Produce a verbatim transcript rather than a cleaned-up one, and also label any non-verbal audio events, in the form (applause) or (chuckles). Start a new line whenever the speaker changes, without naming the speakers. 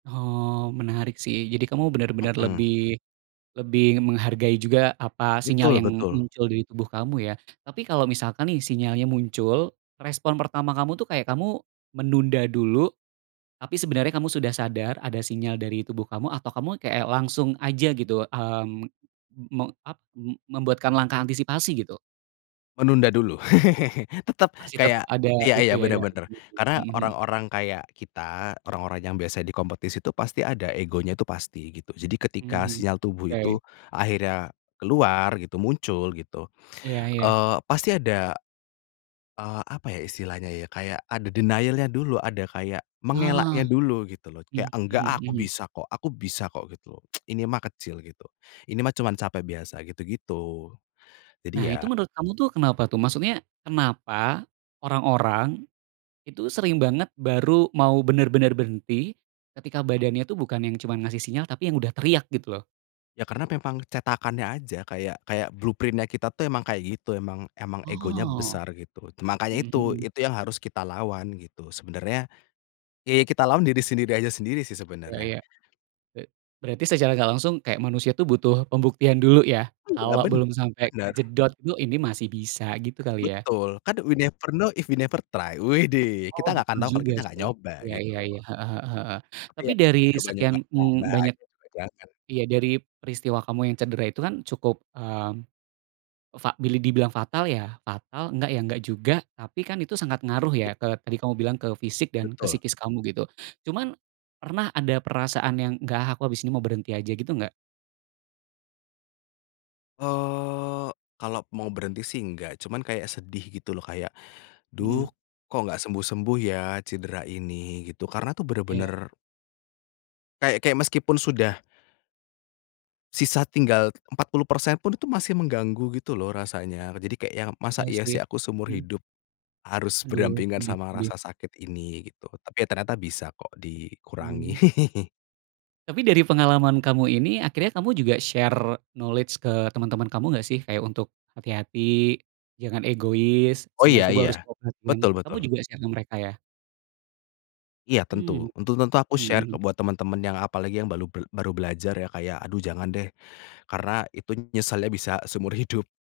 Oh, menarik sih. Jadi kamu bener-bener
Mhm.
lebih, lebih menghargai juga, apa, sinyal
Betul
yang
betul.
muncul dari tubuh kamu ya? Tapi kalau misalkan nih, sinyalnya muncul, respon pertama kamu tuh kayak kamu menunda dulu, tapi sebenarnya kamu sudah sadar ada sinyal dari tubuh kamu, atau kamu kayak langsung aja gitu? Mmm, (smacks lips) me ap me membuatkan langkah antisipasi gitu?
Menunda dulu. (laughs) Tetep
Masih tetep
kayak
ada
iya
itu
iya,
ya,
bener
ada.
bener.
(unintelligible)
Karena
Mhm mhm.
orang-orang kayak kita, orang-orang yang biasa di kompetisi, itu pasti ada egonya, tuh pasti, gitu. Jadi, ketika
Mhm,
sinyal tubuh itu
oke.
akhirnya keluar gitu, muncul gitu,
Iya iya.
eee, pasti ada eee, apa ya, istilahnya, ya? Kayak ada denial-nya dulu, ada kayak
Ah,
mengelaknya dulu, gitu loh. Kayak,
mmm, mhm
"Enggak ah, aku
mhm.
bisa kok aku bisa kok." Gitu loh. (tsk) "Ini mah kecil." Gitu, "Ini mah cuma capek biasa." Gitu-gitu.
Nah,
Jadi,
itu
ya
menurut kamu tuh kenapa tuh? Maksudnya, kenapa orang-orang, itu sering banget baru mau bener-bener berhenti, ketika badannya tuh bukan yang cuma ngasih sinyal, tapi yang udah teriak gitu loh?
Ya, karena memang cetakannya aja. Kayak, kayak blueprint-nya kita tuh emang kayak gitu. Emang, emang egonya
Oh.
besar, gitu. Makanya
Mhm
itu,
mhm.
itu yang harus kita lawan, gitu. Sebenarnya, ye, kita lawan diri sendiri aja sendiri sih,
Iya
sebenarnya.
iya. E berarti secara nggak langsung kayak manusia tuh butuh pembuktian dulu, ya?
Iya,
Kalau
ben
belum sampai
bener.
kejedot tuh, "Ini masih bisa." Gitu kali, ya?
Betul. Kan, we never know, if we never try. Widih!
Oh,
Kita nggak akan
betul
tahu, kalau
juga,
kita nggak
sih.
nyoba,
Iya
gitu
iya iya.
loh.
Heeh heeh heeh.
Tapi,
Tapi,
ya,
dari sekian,
nyoba-nyoba,
mmm,
(unintelligible)
banyak
itu juga jangan.
iya, dari peristiwa kamu yang cedera itu kan cukup, mmm, fa bilih dibilang fatal ya, fatal, enggak, ya enggak juga, tapi kan itu sangat ngaruh
Iya.
ya ke tadi kamu bilang, ke fisik, dan ke
Betul.
psikis kamu, gitu. Cuman, pernah ada perasaan yang, "Nggak ah, aku habis ini mau berhenti aja." Gitu, nggak?
Eee, kalau mau berhenti sih enggak, cuman kayak sedih gitu, loh, kayak, "Duh,
Mhm.
kok nggak sembuh-sembuh ya cedera ini?" Gitu. Karena tuh
Iya.
bener-bener kayak kayak meskipun sudah sisa tinggal empat puluh persen pun itu masih mengganggu gitu loh rasanya. Jadi kayak yang, "Masa
Iya,
iya
sih.
sih, aku seumur
Mhm.
hidup harus
Aduh,
berdampingan
sedih,
sama
sedih.
rasa sakit ini?" Gitu. Tapi ya ternyata bisa kok, dikurangi.
Mmm.
(chuckles)
Tapi dari pengalaman kamu ini, akhirnya kamu juga share knowledge ke teman-teman kamu nggak sih? Kayak untuk, "Hati-hati, jangan egois,
Oh,
sinyal
ya
tubuh harus
ya.
kamu perhatiin."
Betul
Kamu
betul.
juga share ke mereka, ya?
Iya, tentu.
Mhm,
Tentu tentu aku share
mhm.
ke buat temen-temen yang apalagi yang balu bel baru belajar ya, kayak, "Aduh, jangan deh." Karena itu nyesalnya bisa seumur hidup.